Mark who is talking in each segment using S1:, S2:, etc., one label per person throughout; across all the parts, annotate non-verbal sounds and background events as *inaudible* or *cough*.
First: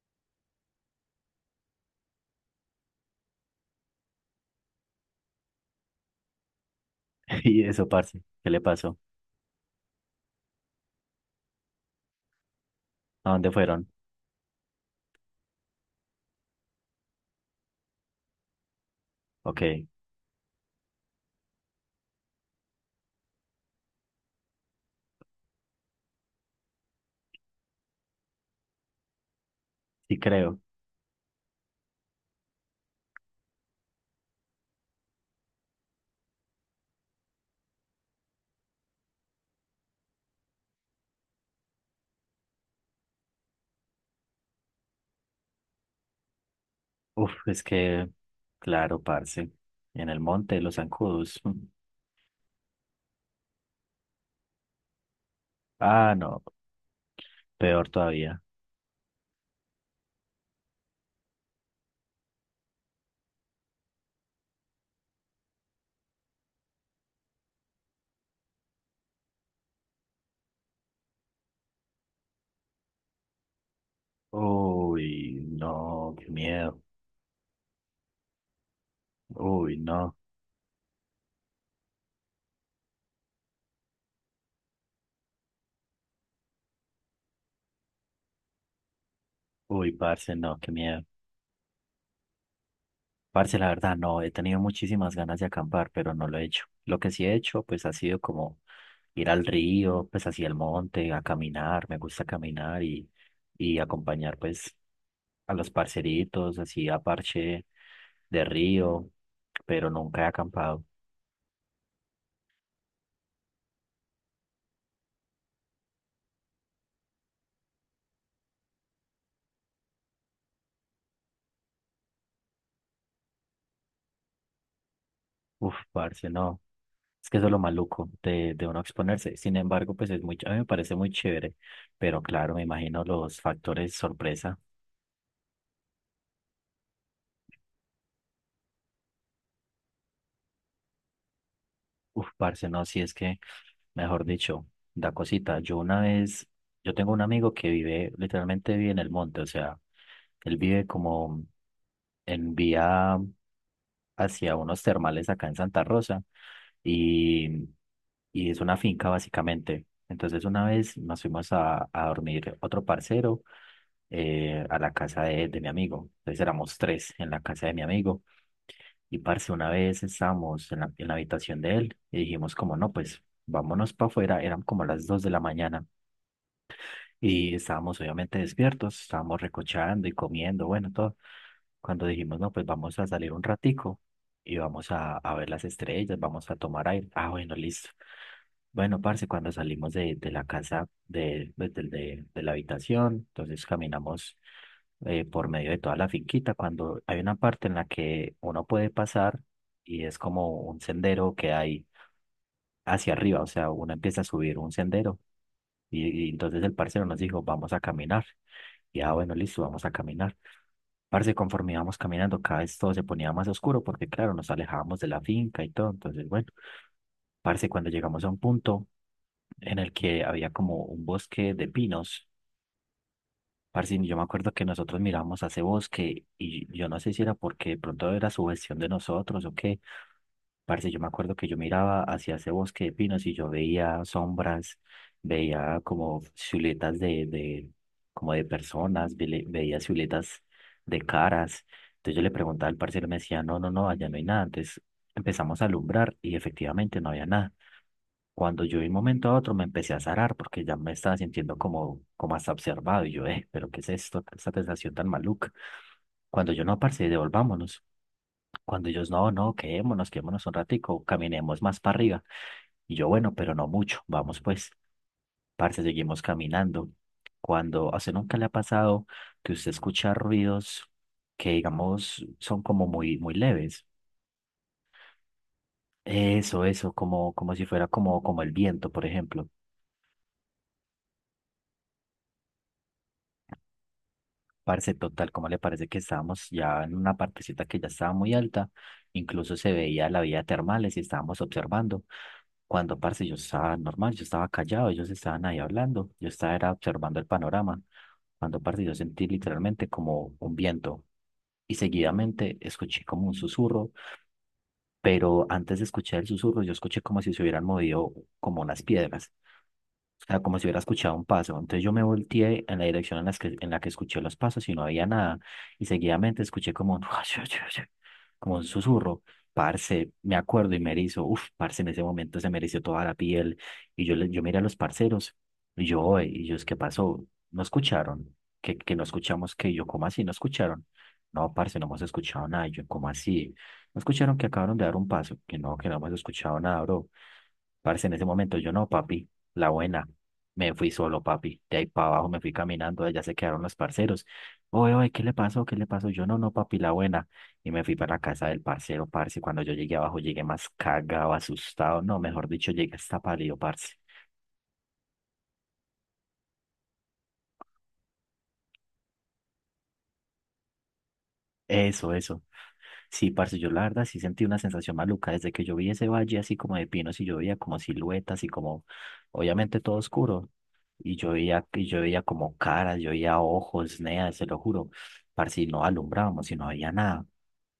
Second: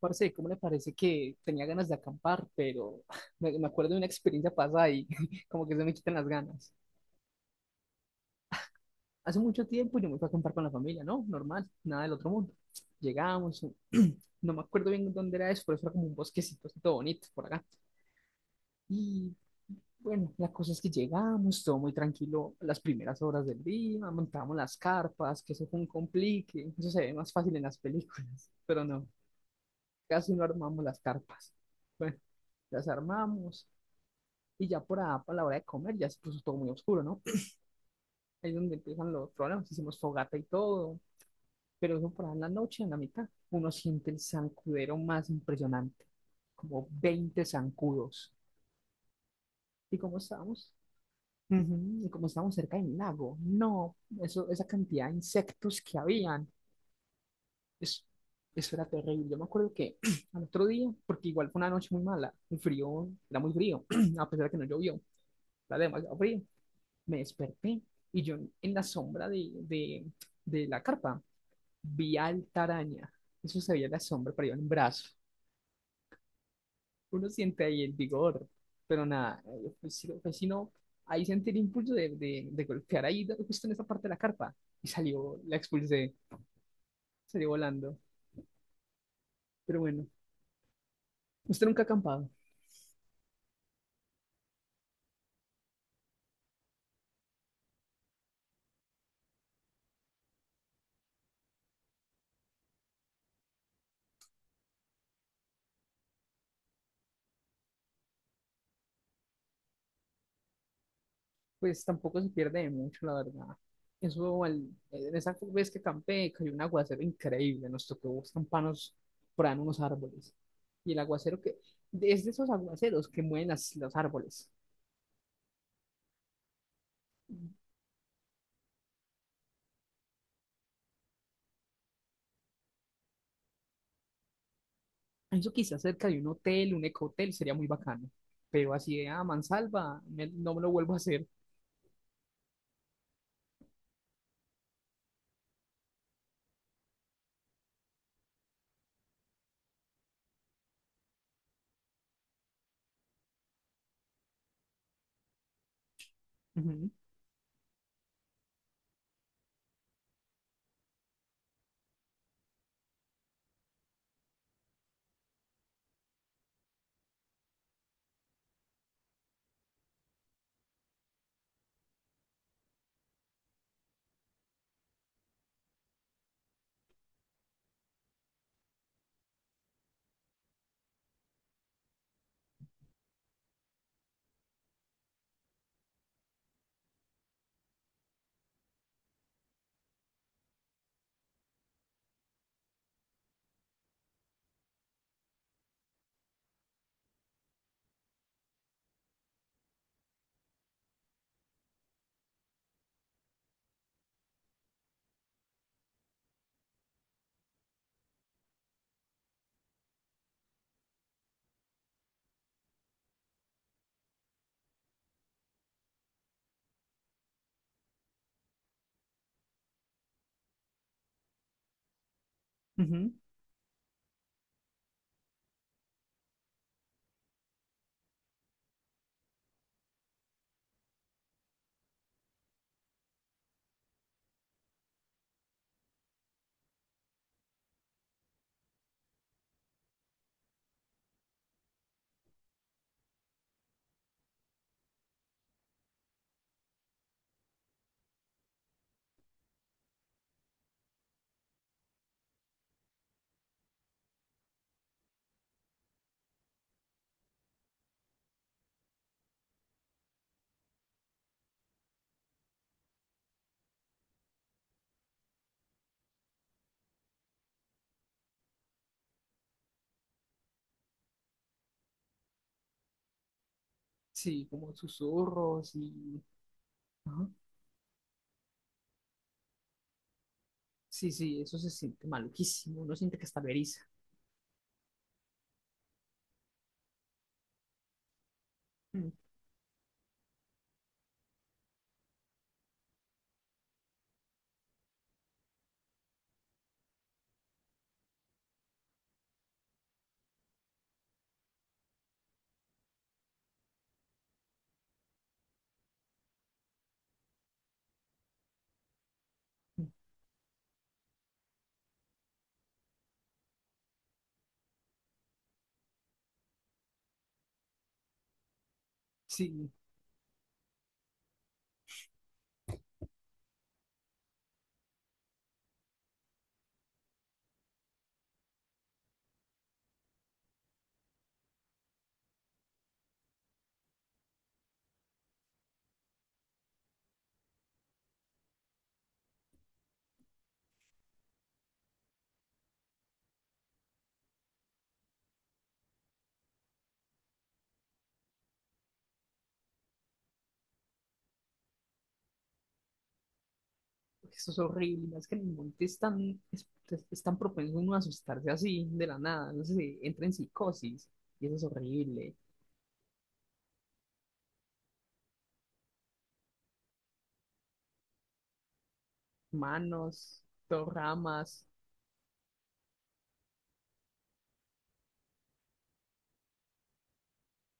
S1: Parce, ¿cómo le parece que tenía ganas de acampar, pero *laughs* me acuerdo de una experiencia pasada y *laughs* como que se me quitan las ganas?
S2: *laughs* Y eso, parce, ¿qué le pasó?
S1: Hace mucho tiempo yo me fui a acampar con la familia, ¿no? Normal, nada del otro mundo.
S2: ¿A dónde
S1: Llegamos,
S2: fueron?
S1: *clears throat* no me acuerdo bien dónde era eso, pero eso era como un bosquecito así todo bonito por acá. Y
S2: Ok,
S1: bueno, la cosa es que llegamos, todo muy tranquilo las primeras horas del día, montamos las carpas, que eso fue un complique, eso se ve más fácil en las películas, *laughs* pero no,
S2: sí
S1: casi no
S2: creo.
S1: armamos las carpas. Bueno, las armamos. Y ya por a, para la hora de comer ya se puso todo muy oscuro, ¿no? Ahí es donde empiezan los problemas, hicimos fogata y todo, pero eso por ahí en la noche, en la mitad, uno siente el zancudero más impresionante, como
S2: Uf,
S1: 20
S2: es que,
S1: zancudos.
S2: claro, parce,
S1: ¿Y
S2: en
S1: cómo
S2: el monte,
S1: estábamos?
S2: los zancudos. *laughs* mm.
S1: Ujú. Y como estábamos cerca del lago, no, eso, esa cantidad de insectos que
S2: Ah, no,
S1: habían,
S2: peor
S1: eso,
S2: todavía.
S1: eso era terrible. Yo me acuerdo que *clears throat* al otro día, porque igual fue una noche muy mala, un frío, era muy frío, *clears throat* a pesar de que no llovió, era demasiado frío. Me desperté y yo en la sombra de la carpa vi al taraña. Eso se veía en la sombra, pero iba en un brazo.
S2: Uy, no, qué miedo.
S1: Uno siente ahí el vigor, pero nada,
S2: Uy,
S1: pues, no,
S2: no.
S1: pues, si no, ahí sentí el impulso de golpear ahí justo en esa parte de la carpa y salió, la expulsé, salió volando. Pero
S2: Uy,
S1: bueno,
S2: parce, no, qué miedo.
S1: usted nunca ha acampado.
S2: Parce, la verdad, no, he tenido muchísimas ganas de acampar, pero no lo he hecho. Lo que sí he hecho, pues ha sido como ir al río, pues hacia el monte, a caminar, me gusta caminar y acompañar pues a los parceritos, así a parche de río, pero nunca he acampado.
S1: Pues tampoco se pierde de mucho, la verdad. Eso, en esa vez que campé, cayó un aguacero increíble, nos tocó campanos por ahí en unos árboles. Y el aguacero que, es de esos aguaceros que mueven las, los árboles.
S2: Uf, parce, no, es que eso es lo maluco de uno exponerse. Sin embargo, pues es muy, a mí me parece muy chévere, pero claro, me imagino los factores sorpresa.
S1: Eso quizás cerca de un hotel, un ecohotel, sería muy bacano. Pero así de a mansalva, no me lo vuelvo a hacer.
S2: Uf, parce, no, si es que, mejor dicho, da cosita. Yo una vez, yo tengo un amigo que vive, literalmente vive en el monte, o sea, él vive como en vía hacia unos termales acá en Santa Rosa
S1: Ujú,
S2: y, y es una finca básicamente. Entonces una vez nos fuimos a dormir otro parcero a la casa de mi amigo. Entonces éramos tres en la casa de mi amigo. Y parce, una vez estábamos en la habitación de él y dijimos como no, pues vámonos para afuera, eran como las 2 de la mañana y estábamos obviamente despiertos, estábamos recochando y comiendo, bueno, todo. Cuando dijimos no, pues vamos a salir un ratico y vamos a ver las estrellas, vamos a tomar aire. Ah, bueno, listo. Bueno, parce, cuando salimos de la casa, de, pues, de la habitación, entonces caminamos por medio de toda la finquita, cuando hay una parte en la que uno puede pasar y es como un sendero que hay hacia arriba, o sea, uno empieza a subir un sendero y entonces el parcero nos dijo, vamos a caminar. Y ah, bueno, listo, vamos a caminar. Parce, conforme íbamos caminando, cada vez todo se ponía más oscuro porque, claro, nos alejábamos de la finca y todo. Entonces, bueno, parce, cuando llegamos a un punto en el que había como un bosque de pinos.
S1: ujú.
S2: Parce, yo me acuerdo que nosotros mirábamos a ese bosque y yo no sé si era porque de pronto era sugestión de nosotros o qué. Parce, yo me acuerdo que yo miraba hacia ese bosque de pinos y yo veía sombras, veía como siluetas de, como de personas, veía siluetas de caras. Entonces yo le preguntaba al parcero y me decía, no, no, no, allá no hay nada. Entonces empezamos a alumbrar y efectivamente no había nada. Cuando yo de un momento a otro me empecé a zarar porque ya me estaba sintiendo como hasta observado y yo, pero ¿qué es esto? Esta sensación tan maluca. Cuando yo no, parce, devolvámonos. Cuando ellos, no, no, quedémonos, quedémonos un ratico, caminemos más para arriba. Y yo, bueno, pero no mucho, vamos pues, parce, seguimos caminando. Cuando, a usted nunca le ha pasado que usted escucha ruidos que, digamos, son como muy, muy leves.
S1: Sí, como susurros y...
S2: Eso,
S1: Ajá.
S2: como, como si fuera como el viento, por ejemplo.
S1: Sí, sí, eso se siente maluquísimo. Uno siente que está veriza.
S2: Parce, total, como le parece que estábamos ya en una partecita que ya estaba muy alta? Incluso se veía la vía termales y estábamos observando. Cuando, parce, yo estaba normal, yo estaba callado, ellos estaban ahí hablando, yo estaba era observando el panorama. Cuando, parce, yo sentí literalmente como un viento y seguidamente escuché como un susurro, pero antes de escuchar el susurro, yo escuché como si se hubieran movido como unas piedras. O sea, como si hubiera escuchado un paso. Entonces yo me volteé en la dirección en la que escuché los pasos y no había nada. Y seguidamente escuché como un, *laughs* como un susurro.
S1: Sí,
S2: Parce, me acuerdo y me erizo. Uf, parce, en ese momento se me erizó toda la piel. Y yo, yo miré a los parceros. Y yo, "Oe", y ellos, ¿qué pasó? ¿No escucharon? ¿Que no escuchamos? Que yo, ¿cómo así? ¿No escucharon? No, parce, no hemos escuchado nada. Y yo, ¿cómo así? ¿No escucharon que acabaron de dar un paso? Que no hemos escuchado nada, bro. Parce, en ese momento yo no, papi. La buena. Me fui solo, papi. De ahí para abajo me fui caminando, allá se quedaron los parceros. Oye, oye, ¿qué le pasó? ¿Qué le pasó? Yo no, no, papi, la buena. Y me fui para la casa del parcero, parce. Cuando yo llegué abajo, llegué más cagado, asustado. No, mejor dicho, llegué hasta pálido, parce.
S1: porque eso es horrible, es que en el monte es tan propenso uno a asustarse así de la nada, no sé, si entra en psicosis y eso es
S2: Eso,
S1: horrible.
S2: eso. Sí, parce, yo la verdad sí sentí una sensación maluca desde que yo vi ese valle así como de pinos y yo veía como siluetas y como, obviamente todo
S1: Manos,
S2: oscuro.
S1: dos ramas,
S2: Y yo veía como caras, yo veía ojos, nea, se lo juro. Parce, y no alumbrábamos y no había nada.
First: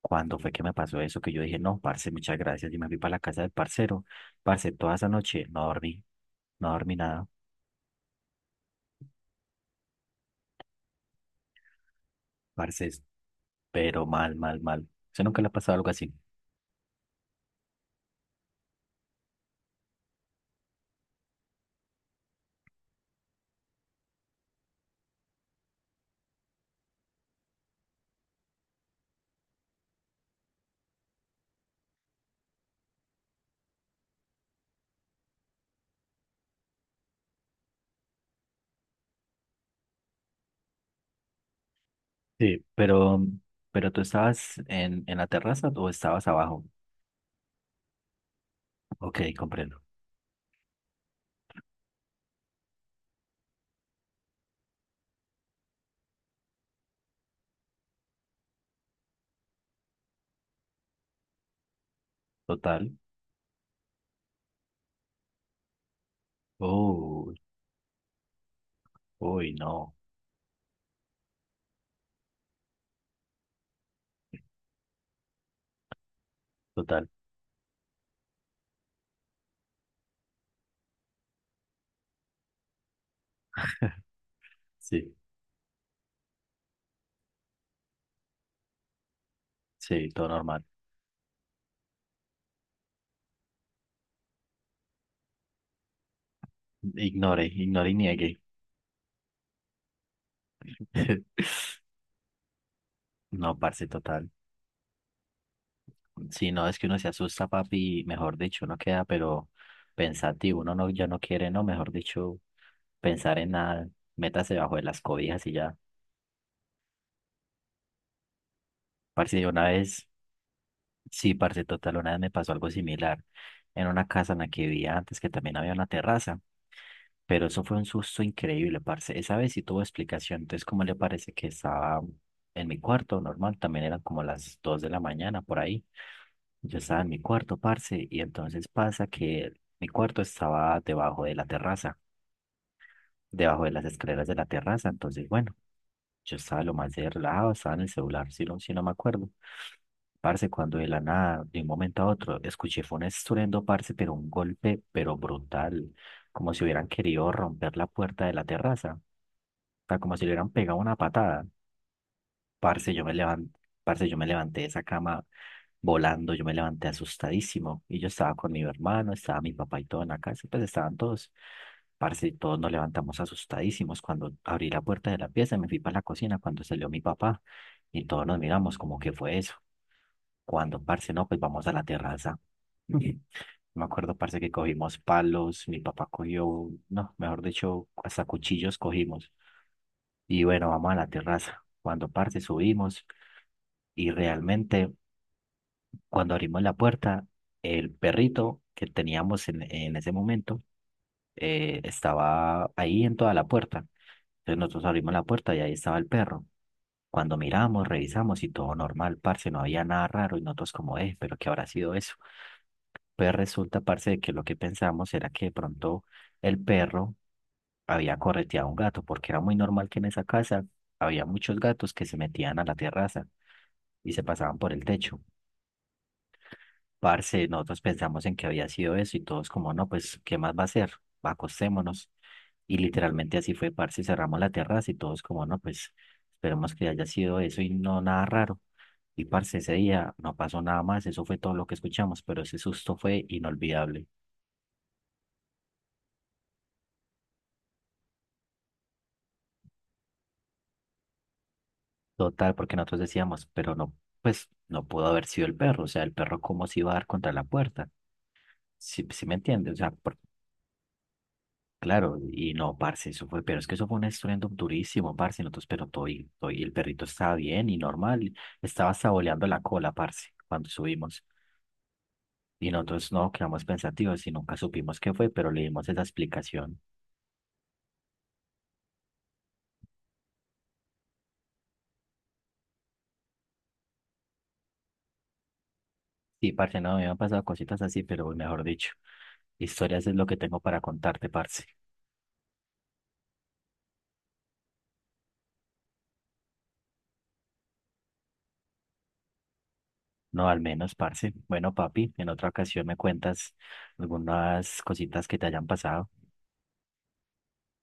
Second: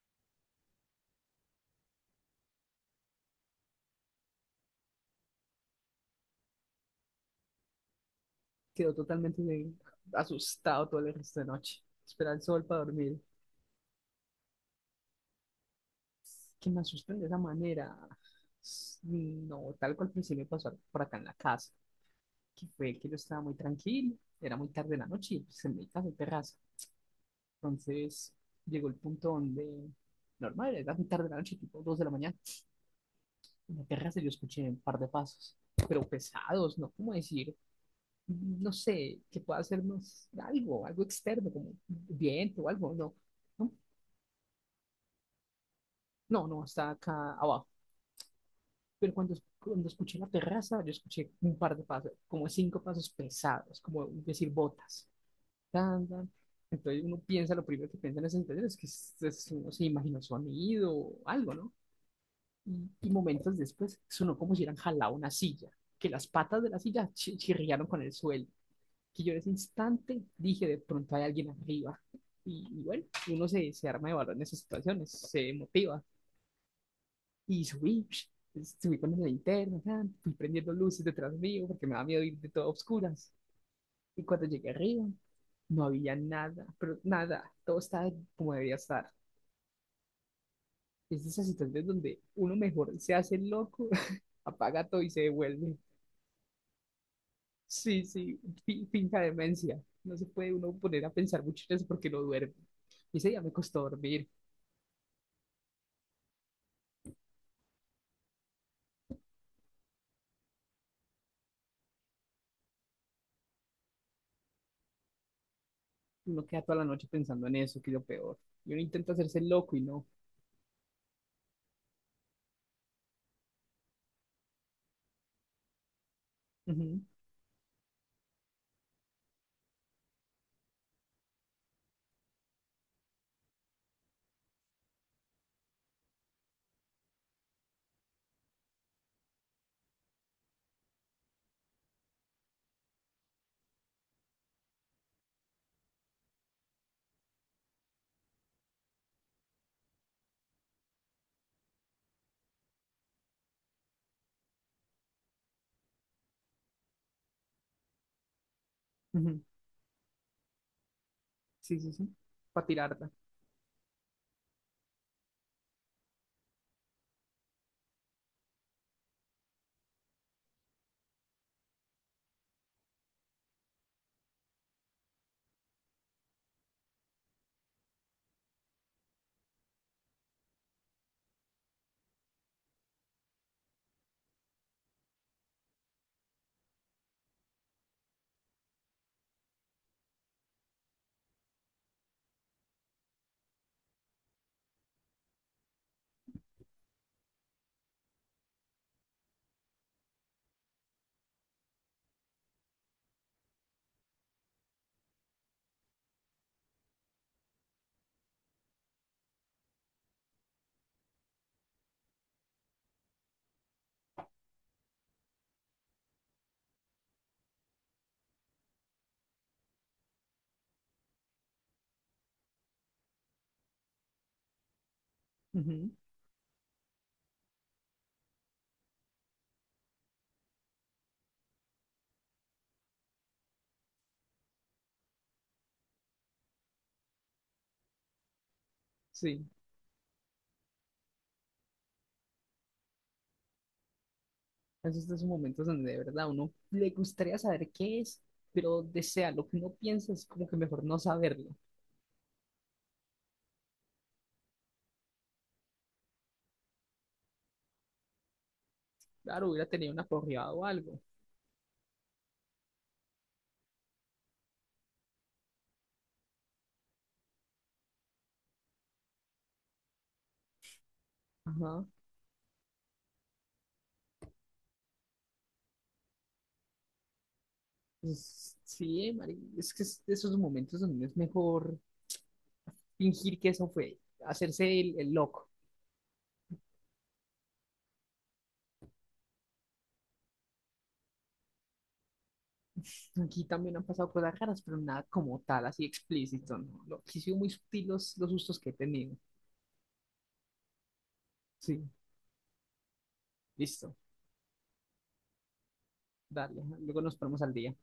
S2: Cuando fue que me pasó eso, que yo dije, no, parce, muchas gracias. Y me fui para la casa del parcero. Parce, toda esa noche no dormí, no dormí nada.
S1: quedó totalmente asustado todo el resto de noche. Espera el sol para
S2: Parce,
S1: dormir.
S2: pero mal, mal, mal. ¿Usted nunca le ha pasado algo así?
S1: Que me asusten de esa manera. No, tal cual pues sí me pasó por acá en la casa, que fue que yo estaba muy tranquilo, era muy tarde en la noche y pues en mi casa hay terraza. Entonces llegó el punto donde, normal, era muy tarde de la noche, tipo 2 de la mañana, en la terraza yo escuché un par de pasos, pero pesados, ¿no? ¿Cómo decir? No sé, que pueda hacernos algo, algo externo, como viento
S2: Sí,
S1: o algo, no, no,
S2: pero tú estabas en la terraza o estabas
S1: no, no,
S2: abajo.
S1: está acá abajo. Pero cuando,
S2: Ok, comprendo.
S1: cuando escuché la terraza, yo escuché un par de pasos, como cinco pasos pesados, como decir botas. Tan, tan. Entonces uno piensa, lo primero que piensa en esa situación es que uno se imaginó sonido o algo, ¿no?
S2: Total.
S1: Y momentos después sonó como si hubieran jalado una silla, que las patas de la silla
S2: Uy,
S1: chirriaron con el suelo. Que yo en ese
S2: uy, no.
S1: instante dije, de pronto hay alguien arriba. Y bueno, uno se arma de valor en esas situaciones, se motiva.
S2: Total.
S1: Y subí con la linterna, fui prendiendo luces detrás mío porque me da miedo ir de todo a oscuras. Y cuando llegué arriba,
S2: Sí,
S1: no había nada, pero nada, todo estaba como debía estar.
S2: sí, todo normal.
S1: Es de esas situaciones donde uno mejor se hace el loco, *laughs* apaga todo y se devuelve.
S2: Ignore, ignore y
S1: Sí,
S2: niegue.
S1: sí, finca demencia. No se puede uno poner a pensar
S2: *laughs*
S1: mucho en eso porque no duerme. Y ese día me
S2: No,
S1: costó
S2: parce,
S1: dormir.
S2: total. Sí, no, es que uno se asusta, papi, y mejor dicho, uno queda, pero pensativo, uno no, ya no quiere, no, mejor dicho, pensar en nada, métase bajo de las cobijas y ya.
S1: Uno queda toda la noche pensando en eso, que es lo peor. Y uno intenta
S2: Parce,
S1: hacerse el
S2: yo una
S1: loco y no.
S2: vez, sí, parce, total, una vez me pasó algo similar en una casa en la que vivía antes, que también había una terraza,
S1: Ujú,
S2: pero eso fue un susto increíble, parce. Esa vez sí tuvo explicación, entonces, ¿cómo le parece que estaba en mi cuarto, normal, también eran como las dos de la mañana, por ahí? Yo estaba en mi cuarto, parce, y entonces pasa que mi cuarto estaba debajo de la terraza, debajo de las escaleras de la terraza. Entonces, bueno, yo estaba lo más de relajado, estaba en el celular, si no me acuerdo. Parce, cuando de la nada, de un momento a otro, escuché fue un estruendo, parce, pero un golpe, pero brutal, como si hubieran querido romper la puerta de la terraza, o
S1: ujú.
S2: sea, como si le hubieran pegado una patada.
S1: Sí, sí, sí. Para
S2: Parce, yo
S1: tirarla.
S2: me levanté, parce, yo me levanté de esa cama volando. Yo me levanté asustadísimo y yo estaba con mi hermano, estaba mi papá y todo en la casa, y pues estaban todos. Parce, y todos nos levantamos asustadísimos. Cuando abrí la puerta de la pieza, me fui para la cocina cuando salió mi papá y todos nos miramos como que fue eso. Cuando, parce, no, pues vamos a la terraza. Ujú. *laughs* Me acuerdo, parce, que cogimos palos, mi papá cogió, no, mejor dicho, hasta cuchillos cogimos. Y bueno, vamos a la terraza. Cuando, parce, subimos y realmente cuando abrimos la puerta, el perrito que teníamos en ese momento estaba ahí en toda la puerta. Entonces nosotros abrimos la puerta y ahí estaba el perro. Cuando miramos, revisamos y todo normal, parce, no había nada raro y nosotros como, pero ¿qué habrá sido eso? Pues resulta, parce, de que lo que pensamos era que de pronto el perro había correteado a un gato, porque era muy normal que en esa casa había muchos gatos que se metían a la terraza y se pasaban por el techo.
S1: Ujú.
S2: Parce, nosotros pensamos en que había sido eso y todos como, no, pues, ¿qué más va a ser? Acostémonos. Y literalmente así fue, parce, cerramos la terraza y todos como, no, pues, esperemos que haya sido eso y no nada raro. Y
S1: Sí.
S2: parce, ese día no pasó nada más, eso fue todo lo que escuchamos, pero ese susto fue inolvidable.
S1: Esos son esos momentos donde de verdad uno le gustaría saber qué es, pero desea lo que uno piensa es como que mejor no saberlo.
S2: Total, porque nosotros decíamos, pero no, pues, no pudo haber sido el perro, o sea, el perro cómo se iba a dar contra la puerta. ¿Si me
S1: Claro, hubiera
S2: entiendes? O
S1: tenido
S2: sea,
S1: una corrida o algo.
S2: claro, y no, parce, eso fue, pero es que eso fue un estruendo durísimo, parce, nosotros, pero todo y, todo y el perrito estaba bien y normal, y estaba saboleando la cola, parce, cuando subimos,
S1: Ajá.
S2: y nosotros no quedamos pensativos y nunca supimos qué fue, pero le dimos esa explicación.
S1: Pues, sí, Mari, es que es de esos momentos donde es mejor fingir que eso fue, hacerse el loco.
S2: Sí, parce, no, me han pasado cositas así, pero mejor dicho, historias es lo que tengo para contarte, parce.
S1: Aquí también han pasado cosas raras, pero nada como tal, así explícito, ¿no? Lo, sí, sido muy sutil los sustos que he tenido.
S2: No, al menos, parce. Bueno,
S1: Sí,
S2: papi, en otra ocasión me cuentas
S1: listo,
S2: algunas cositas que te hayan pasado.
S1: dale. Luego nos ponemos al día.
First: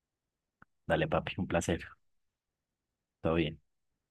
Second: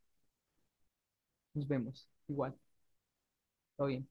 S2: Dale, papi, un
S1: Nos
S2: placer.
S1: vemos. Igual,
S2: Todo bien.
S1: todo bien.